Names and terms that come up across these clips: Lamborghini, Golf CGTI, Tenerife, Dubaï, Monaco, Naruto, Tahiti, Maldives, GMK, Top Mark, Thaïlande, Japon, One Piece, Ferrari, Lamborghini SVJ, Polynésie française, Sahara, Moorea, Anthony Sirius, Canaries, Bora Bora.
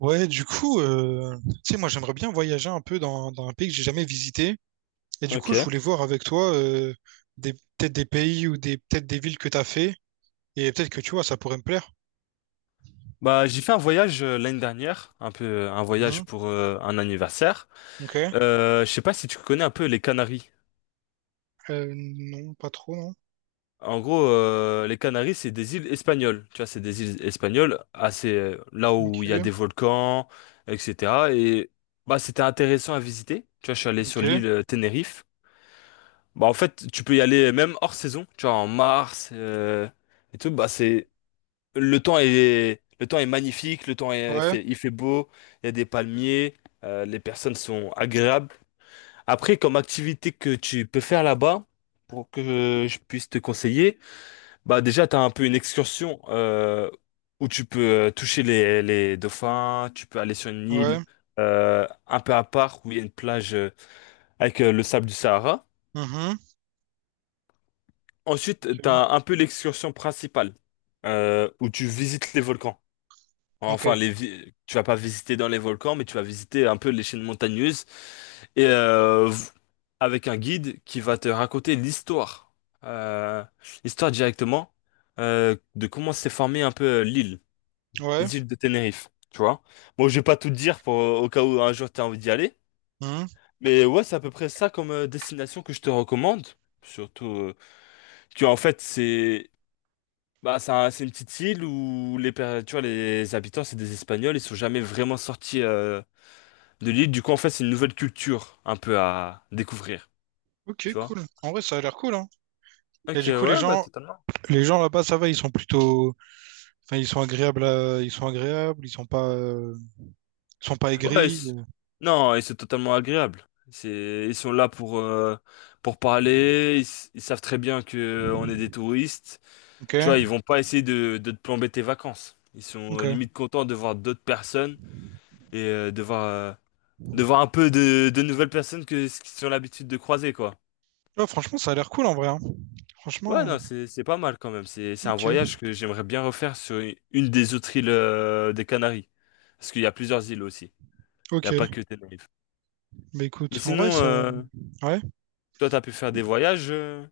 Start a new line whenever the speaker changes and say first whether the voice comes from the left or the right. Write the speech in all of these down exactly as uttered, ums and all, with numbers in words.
right: Ouais, du coup, euh, tu sais, moi j'aimerais bien voyager un peu dans, dans un pays que j'ai jamais visité. Et du coup, je
left: Ok.
right: voulais voir avec toi euh, des, peut-être des pays ou des peut-être des villes que t'as fait. Et peut-être que tu vois, ça pourrait me plaire.
left: Bah, j'ai fait un voyage euh, l'année dernière, un peu un voyage
right: Mhm.
left: pour euh, un anniversaire.
right: Ok.
left: Euh, je sais pas si tu connais un peu les Canaries.
right: Euh, non, pas trop, non.
left: En gros, euh, les Canaries, c'est des îles espagnoles. Tu vois, c'est des îles espagnoles, assez euh, là où il y a
right: Ok.
left: des volcans, et cetera. Et bah, c'était intéressant à visiter. Tu vois, je suis allé sur
right: Ok.
left: l'île euh, Tenerife. Bah, en fait, tu peux y aller même hors saison. Tu vois, en mars euh, et tout. Bah, c'est Le temps est, le temps est magnifique, le temps est
right: Ouais.
left: fait, il fait beau, il y a des palmiers, euh, les personnes sont agréables. Après, comme activité que tu peux faire là-bas, pour que je puisse te conseiller, bah déjà, tu as un peu une excursion euh, où tu peux euh, toucher les, les dauphins, tu peux aller sur une île
right: Ouais.
left: euh, un peu à part où il y a une plage euh, avec euh, le sable du Sahara.
right: Mhm.
left: Ensuite, tu
right: Ok.
left: as un peu l'excursion principale euh, où tu visites les volcans.
right: Ok.
left: Enfin, les vi- tu vas pas visiter dans les volcans, mais tu vas visiter un peu les chaînes montagneuses et euh, v- avec un guide qui va te raconter l'histoire, euh, l'histoire directement euh, de comment s'est formée un peu euh, l'île,
right: Ouais.
left: les îles de Tenerife. Tu vois? Bon, je vais pas tout te dire pour au cas où un jour tu as envie d'y aller,
right: Mhm.
left: mais ouais, c'est à peu près ça comme euh, destination que je te recommande. Surtout euh, que en fait c'est bah, c'est un- c'est une petite île où les, per- tu vois, les habitants, c'est des Espagnols, ils sont jamais vraiment sortis euh, de l'île. Du coup, en fait, c'est une nouvelle culture un peu à découvrir,
right: Ok,
left: tu vois?
right: cool. En vrai, ça a l'air cool, hein. Et
left: Ok,
right: du coup, les
left: ouais, bah
right: gens,
left: totalement.
right: les gens là-bas, ça va, ils sont plutôt, enfin, ils sont agréables, à- ils sont agréables, ils sont pas, euh, ils sont pas
left: Ouais, et
right: aigris.
left: c-
right: euh.
left: non, et c'est totalement agréable. C'est, ils sont là pour euh, pour parler. Ils, s- ils savent très bien que euh, on est des touristes.
right: Ok.
left: Tu vois, ils vont pas essayer de de te plomber tes vacances. Ils sont euh,
right: Ok.
left: limite contents de voir d'autres personnes et euh, de voir euh, de voir un peu de de nouvelles personnes que ce qu'ils ont l'habitude de croiser, quoi.
right: Ouais, franchement, ça a l'air cool en vrai. hein.
left: Ouais,
right: Franchement,
left: non, c'est c'est pas mal quand même. C'est c'est un
right: ok,
left: voyage que j'aimerais bien refaire sur u- une des autres îles euh, des Canaries. Parce qu'il y a plusieurs îles aussi. Il n'y a pas
right: ok.
left: que Tenerife.
right: Bah
left: Mais
right: écoute, en vrai,
left: sinon,
right: ça.
left: euh,
right: Ouais.
left: toi, t'as pu faire des voyages euh,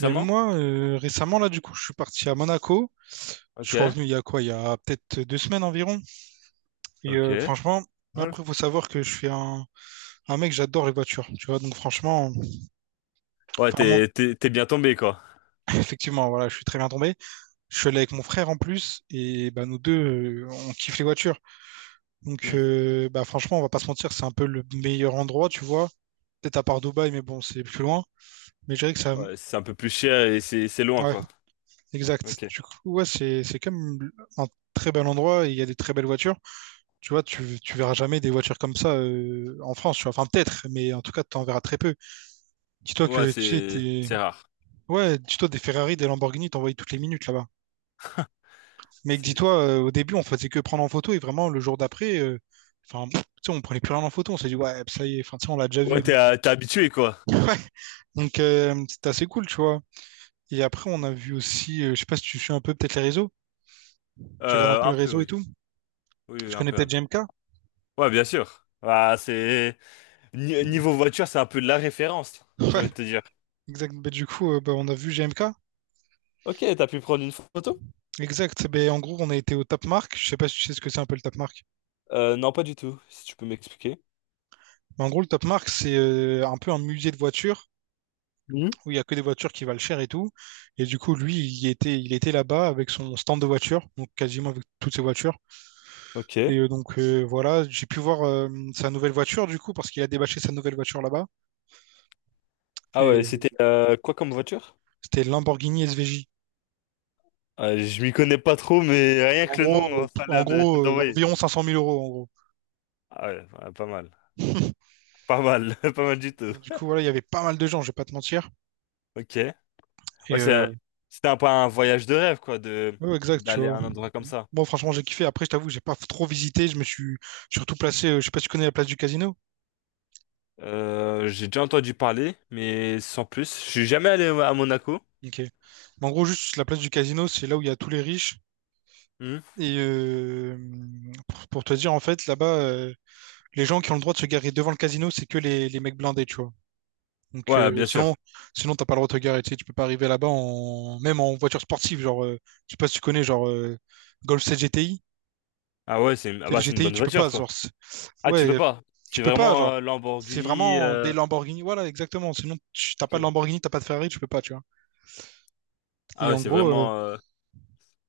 right: Mais moi, euh, récemment, là, du coup, je suis parti à Monaco. Je suis
left: Ok.
right: revenu il y a quoi? Il y a peut-être deux semaines environ. Et
left: Ok.
right: euh, franchement,
left: Voilà.
right: après, faut savoir que je suis un, un mec, j'adore les voitures. Tu vois, donc franchement,
left: Ouais,
right: enfin, mon-
left: t'es t'es t'es bien tombé, quoi.
right: effectivement, voilà, je suis très bien tombé. Je suis allé avec mon frère en plus. Et bah, nous deux, euh, on kiffe les voitures. Donc,
left: Hmm.
right: euh, bah, franchement, on va pas se mentir, c'est un peu le meilleur endroit, tu vois. Peut-être à part Dubaï, mais bon, c'est plus loin. Mais je dirais que ça.
left: Ouais, c'est un peu plus cher et c'est c'est loin,
right: Ouais,
left: quoi.
right: Exact.
left: Ok.
right: Du coup, ouais, c'est c'est quand même un très bel endroit et il y a des très belles voitures. Tu vois, tu, tu verras jamais des voitures comme ça euh, en France, tu vois. Enfin, peut-être, mais en tout cas, tu en verras très peu. Dis-toi
left: Ouais,
right: que tu sais,
left: c'est
right: des...
left: c'est rare.
right: Ouais, dis-toi des Ferrari, des Lamborghini, t'en voyais toutes les minutes là-bas. Mais
left: C'est-
right: dis-toi, euh, au début, on faisait que prendre en photo et vraiment, le jour d'après, euh, enfin, tu sais, on prenait plus rien en photo. On s'est dit, ouais, ça y est, enfin, tu sais, on l'a déjà
left: Ouais,
right: vu.
left: t'es
right: Donc,
left: euh, t'es habitué, quoi.
right: ouais. Donc, euh, c'était assez cool, tu vois. Et après, on a vu aussi, euh, je sais pas si tu suis un peu peut-être les réseaux, tu regardes un
left: Euh,
right: peu les
left: un peu,
right: réseaux et
left: oui.
right: tout.
left: Oui,
right: Tu
left: oui, un
right: connais
left: peu, un
right: peut-être J
left: peu.
right: M K.
left: Ouais, bien sûr. Bah, c'est Ni- Niveau voiture, c'est un peu de la référence,
right: Ouais,
left: j'ai envie de te dire.
right: exact. Bah, du coup, euh, bah, on a vu G M K.
left: Ok, t'as pu prendre une photo?
right: Exact. Ben en gros, on a été au Top Mark. Je sais pas si tu sais ce que c'est un peu le Top Mark.
left: Euh, non, pas du tout, si tu peux m'expliquer.
right: Mais en gros, le Top Mark, c'est euh, un peu un musée de voitures
left: Mhm.
right: où il y a que des voitures qui valent cher et tout. Et du coup, lui, il y était, il était là-bas avec son stand de voitures, donc quasiment avec toutes ses voitures.
left: Ok.
right: Et euh, donc euh, voilà, j'ai pu voir euh, sa nouvelle voiture du coup parce qu'il a débâché sa nouvelle voiture là-bas.
left: Ah
right: Et
left: ouais,
right: euh,
left: c'était euh, quoi comme voiture?
right: c'était Lamborghini S V J.
left: Euh, je m'y connais pas trop, mais rien
right: En
left: que le nom,
right: gros,
left: euh,
right: euh,
left: ça a
right: en
left: l'air de-
right: gros, euh,
left: d'envoyer.
right: environ cinq cent mille euros en gros.
left: Ah ouais, ouais, pas mal. Pas mal, pas mal du tout.
right: Et du coup, voilà, il y avait pas mal de gens, je vais pas te mentir.
left: Ok.
right: Et
left: Ouais,
right: euh,
left: c'est- c'était un peu un voyage de rêve, quoi, de
right: Ouais, exact, tu
left: d'aller à
right: vois.
left: un endroit comme ça.
right: Bon, franchement, j'ai kiffé. Après, je t'avoue, j'ai pas trop visité. Je me suis surtout placé. euh, Je sais pas si tu connais la place du casino.
left: Euh, j'ai déjà entendu parler, mais sans plus. Je suis jamais allé à Monaco.
right: Ok. Mais en gros, juste la place du casino, c'est là où il y a tous les riches.
left: Hmm.
right: Et euh, pour, pour te dire, en fait, là-bas, euh, les gens qui ont le droit de se garer devant le casino, c'est que les, les mecs blindés, tu vois. Donc,
left: Ouais,
right: euh,
left: bien sûr.
right: sinon, sinon, t'as pas le droit de te garer. Tu sais, tu peux pas arriver là-bas en, même en voiture sportive. Genre, euh, je sais pas si tu connais, genre, euh, Golf CGTI.
left: Ah ouais, c'est une- ah
right: Tu sais, les
left: bah, c'est une
right: G T I,
left: bonne
right: tu peux pas.
left: voiture, quoi.
right: Genre,
left: Ah, tu
right: Ouais,
left: peux
right: euh,
left: pas.
right: tu
left: C'est
right: peux pas,
left: vraiment
right: genre.
left: euh,
right: C'est
left: Lamborghini.
right: vraiment des
left: euh,
right: Lamborghini. Voilà, exactement. Sinon, tu t'as pas de
left: Ok.
right: Lamborghini, t'as pas de Ferrari, tu peux pas, tu vois.
left: Ah
right: Et
left: ouais,
right: en
left: c'est
right: gros, euh,
left: vraiment. euh,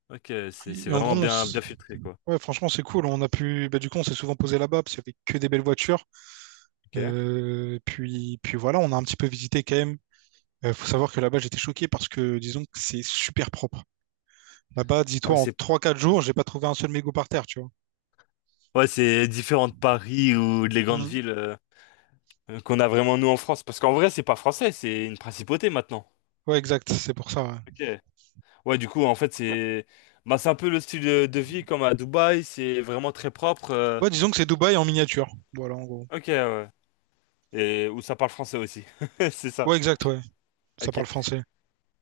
left: Ok, c'est c'est
right: et en gros,
left: vraiment
right: on
left: bien
right: s-
left: bien filtré quoi.
right: ouais, franchement, c'est cool. On a pu, bah, du coup, on s'est souvent posé là-bas parce qu'il y avait que des belles voitures.
left: Ok.
right: Euh, puis, puis voilà, on a un petit peu visité quand même. Euh, faut savoir que là-bas, j'étais choqué parce que, disons que c'est super propre. Là-bas, dis-toi,
left: Ouais,
right: en
left: c'est,
right: trois quatre jours, j'ai pas trouvé un seul mégot par terre, tu vois.
left: ouais, c'est différent de Paris ou de les grandes
right: Mhm.
left: villes euh, euh, qu'on a vraiment nous en France. Parce qu'en vrai, c'est pas français, c'est une principauté maintenant.
right: Ouais, exact. C'est pour ça. Ouais.
left: Ok. Ouais, du coup, en fait, c'est bah, c'est un peu le style de, de vie comme à Dubaï. C'est vraiment très propre. euh,
right: Ouais, disons que c'est Dubaï en miniature. Voilà, en gros.
left: Ok, ouais. Et où ça parle français aussi. C'est ça.
right: Ouais, exact, ouais. Ça
left: Ok.
right: parle français.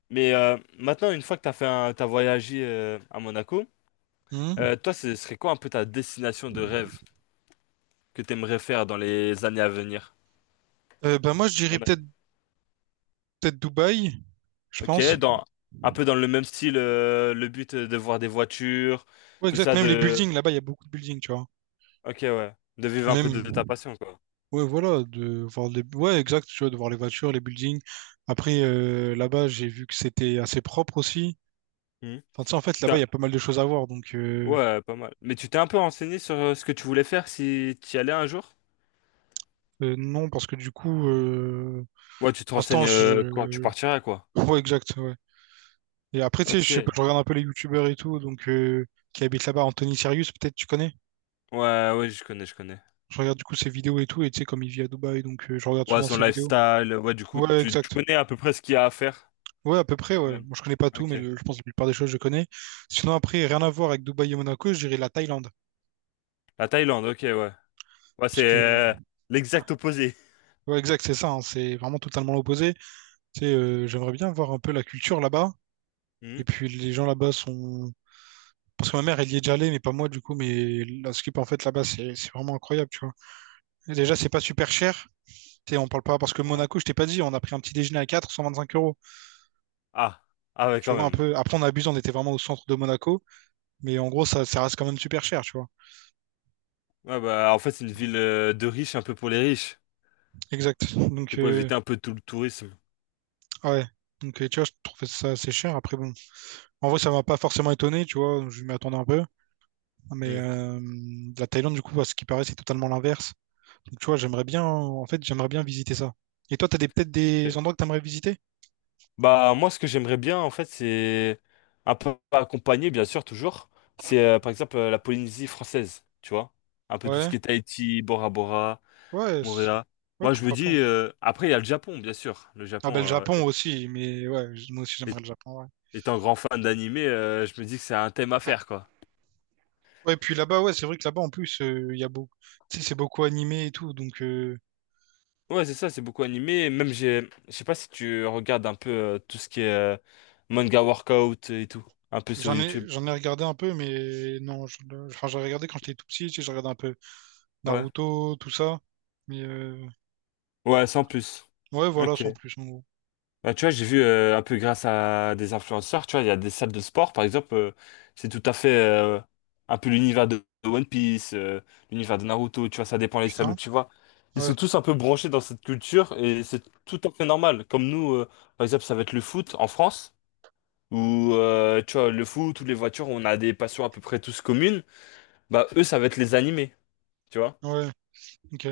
left: Mais euh, maintenant, une fois que t'as fait un... t'as voyagé euh, à Monaco.
right: Mhm.
left: Euh, toi, ce serait quoi un peu ta destination de rêve que t'aimerais faire dans les années à venir?
right: Euh, bah, moi, je dirais
left: T'en as
right: peut-être
left: une.
right: peut-être Dubaï, je
left: Ok,
right: pense.
left: dans un peu dans le même style, euh, le but euh, de voir des voitures,
right: Ouais,
left: tout
right: exact.
left: ça
right: Même les
left: de.
right: buildings, là-bas, il y a beaucoup de buildings, tu vois.
left: Ok, ouais, de vivre un peu de,
right: Même,
left: de ta passion, quoi.
right: ouais, voilà, de voir les... Ouais, exact, tu vois, de voir les voitures, les buildings. Après, euh, là-bas, j'ai vu que c'était assez propre aussi.
left: Hmm.
right: Enfin, tu sais, en fait,
left: Tu
right: là-bas, il
left: t'es-
right: y a pas mal de choses à voir. Donc, euh,
left: Ouais, pas mal. Mais tu t'es un peu renseigné sur euh, ce que tu voulais faire si tu y allais un jour?
right: euh, non, parce que du coup, euh,
left: Ouais, tu te
right: pour l'instant,
left: renseignes euh, quand tu
right: je...
left: partiras, quoi.
right: Ouais, exact, ouais. Et après, tu sais,
left: Ok.
right: je, sais pas,
left: Ouais,
right: je regarde un peu les youtubeurs et tout, donc, euh, qui habitent là-bas. Anthony Sirius, peut-être, tu connais?
left: ouais, je connais, je connais.
right: Je regarde du coup ses vidéos et tout, et tu sais, comme il vit à Dubaï, donc euh, je regarde
left: Ouais,
right: souvent
left: son
right: ses vidéos.
left: lifestyle, ouais, du coup,
right: Ouais,
left: tu, tu
right: exact.
left: connais à peu près ce qu'il y a à faire.
right: Ouais, à peu près, ouais.
left: Même.
right: Moi, je connais pas tout,
left: Ok.
right: mais le- je pense que la plupart des choses, je connais. Sinon, après, rien à voir avec Dubaï et Monaco, je dirais la Thaïlande.
left: La Thaïlande, ok, ouais. Ouais, c'est
right: Parce que,
left: euh, l'exact opposé.
right: ouais, exact, c'est ça, hein, c'est vraiment totalement l'opposé. Tu sais, euh, j'aimerais bien voir un peu la culture là-bas.
left: Hmm,
right: Et puis, les gens là-bas sont. Parce que ma mère, elle y est déjà allée, mais pas moi, du coup. Mais la skip, en fait, là-bas, c'est c'est vraiment incroyable, tu vois. Et déjà, c'est pas super cher. Tu sais, on parle pas. Parce que
left: ouais.
right: Monaco, je t'ai pas dit, on a pris un petit déjeuner à quatre cent vingt-cinq euros.
left: Ah, ah ouais,
right: Tu
left: quand
right: vois, un
left: même.
right: peu. Après, on abuse, on était vraiment au centre de Monaco. Mais en gros, ça, ça reste quand même super cher, tu vois.
left: Ouais, bah, en fait, c'est une ville euh, de riches, un peu pour les riches.
right: Exact. Donc,
left: C'est pour
right: euh,
left: éviter un peu tout le tourisme.
right: Ah Ouais. Donc, et tu vois, je trouvais ça assez cher. Après, bon, en vrai, ça m'a pas forcément étonné, tu vois, je m'y attendais un peu. Mais
left: Hmm.
right: euh, la Thaïlande, du coup, à ce qui paraît, c'est totalement l'inverse. Donc, tu vois, j'aimerais bien, en fait, j'aimerais bien visiter ça. Et toi, t'as des, peut-être
left: Ok.
right: des endroits que t'aimerais visiter?
left: Bah, moi, ce que j'aimerais bien, en fait, c'est un peu accompagné, bien sûr, toujours. C'est, euh, par exemple, euh, la Polynésie française, tu vois. Un peu tout ce
right: Ouais,
left: qui est Tahiti, Bora Bora,
right: ouais, c-
left: Moorea.
right: ouais,
left: Moi, je me
right: pourquoi pas.
left: dis,
right: ouais.
left: euh, après, il y a le Japon, bien sûr. Le
right: Ah,
left: Japon,
right: ben, le
left: euh,
right: Japon
left: est-
right: aussi, mais ouais, j- moi aussi,
left: est-
right: j'aimerais le Japon, ouais.
left: étant grand fan d'animé, euh, je me dis que c'est un thème à faire, quoi.
right: Ouais, puis là-bas, ouais, c'est vrai que là-bas, en plus, euh, il y a beaucoup, tu sais, c'est beaucoup animé et tout, donc euh,
left: Ouais, c'est ça, c'est beaucoup animé. Même, j'ai, je sais pas si tu regardes un peu euh, tout ce qui est euh, manga workout et tout, un peu sur
right: j'en ai,
left: YouTube.
right: j'en ai regardé un peu, mais non, je- enfin, j'ai regardé quand j'étais tout petit, tu sais, j'ai regardé un peu.
left: Ouais.
right: Naruto, tout ça. Mais euh,
left: Ouais, sans plus.
right: ouais, voilà,
left: Ok.
right: sans plus, en gros.
left: Bah, tu vois, j'ai vu euh, un peu grâce à des influenceurs, tu vois, il y a des salles de sport, par exemple, euh, c'est tout à fait euh, un peu l'univers de de One Piece, euh, l'univers de Naruto, tu vois, ça dépend les salles où
right: Putain.
left: tu vas. Ils
right: Ouais,
left: sont tous un peu branchés dans cette culture et c'est tout à fait normal. Comme nous, euh, par exemple, ça va être le foot en France. Ou euh, tu vois, le foot, ou les voitures, on a des passions à peu près tous communes, bah eux, ça va être les animés, tu vois.
right: ouais, ok.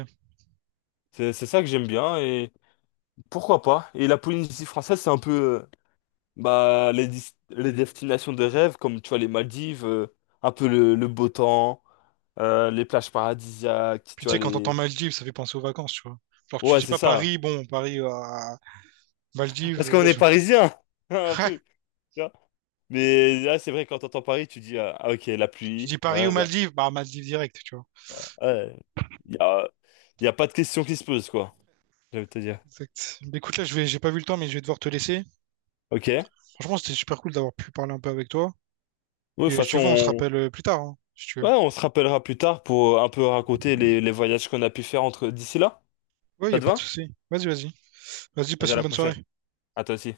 left: C'est c'est ça que j'aime bien, et pourquoi pas. Et la Polynésie française, c'est un peu euh, bah, les, dis- les destinations de rêve, comme tu vois, les Maldives, euh, un peu le, le beau temps, euh, les plages paradisiaques,
right: Puis
left: tu
right: tu
left: vois,
right: sais, quand t'entends
left: les...
right: Maldives, ça fait penser aux vacances, tu vois. Genre, tu
left: Ouais,
right: dis
left: c'est
right: pas
left: ça.
right: Paris, bon, Paris à Maldives,
left: Parce
right: euh,
left: qu'on
right: ouais,
left: est
right: je...
left: parisiens, un peu. Tu vois. Mais là, c'est vrai, quand t'entends Paris, tu dis, ah, ah, ok, la
right: Tu
left: pluie,
right: dis Paris ou
left: voilà.
right: Maldives, bah Maldives direct, tu vois.
left: Ouais. Il y a, il y a pas de question qui se pose, quoi. J'allais te dire.
right: Exact. Mais écoute, là, je vais, j'ai pas vu le temps, mais je vais devoir te laisser.
left: Ok. Oui,
right: Franchement, c'était super cool d'avoir pu parler un peu avec toi.
left: de toute
right: Et si
left: façon,
right: tu veux, on se
left: on...
right: rappelle euh, plus tard, hein, si tu veux.
left: ouais, on se rappellera plus tard pour un peu raconter les, les voyages qu'on a pu faire entre d'ici là.
right: Ouais, y
left: Ça
right: a
left: te
right: pas de
left: va?
right: souci. Vas-y, vas-y. Vas-y,
left: Vas-y,
right: passe
left: à
right: une
left: la
right: bonne
left: prochaine.
right: soirée.
left: À toi aussi.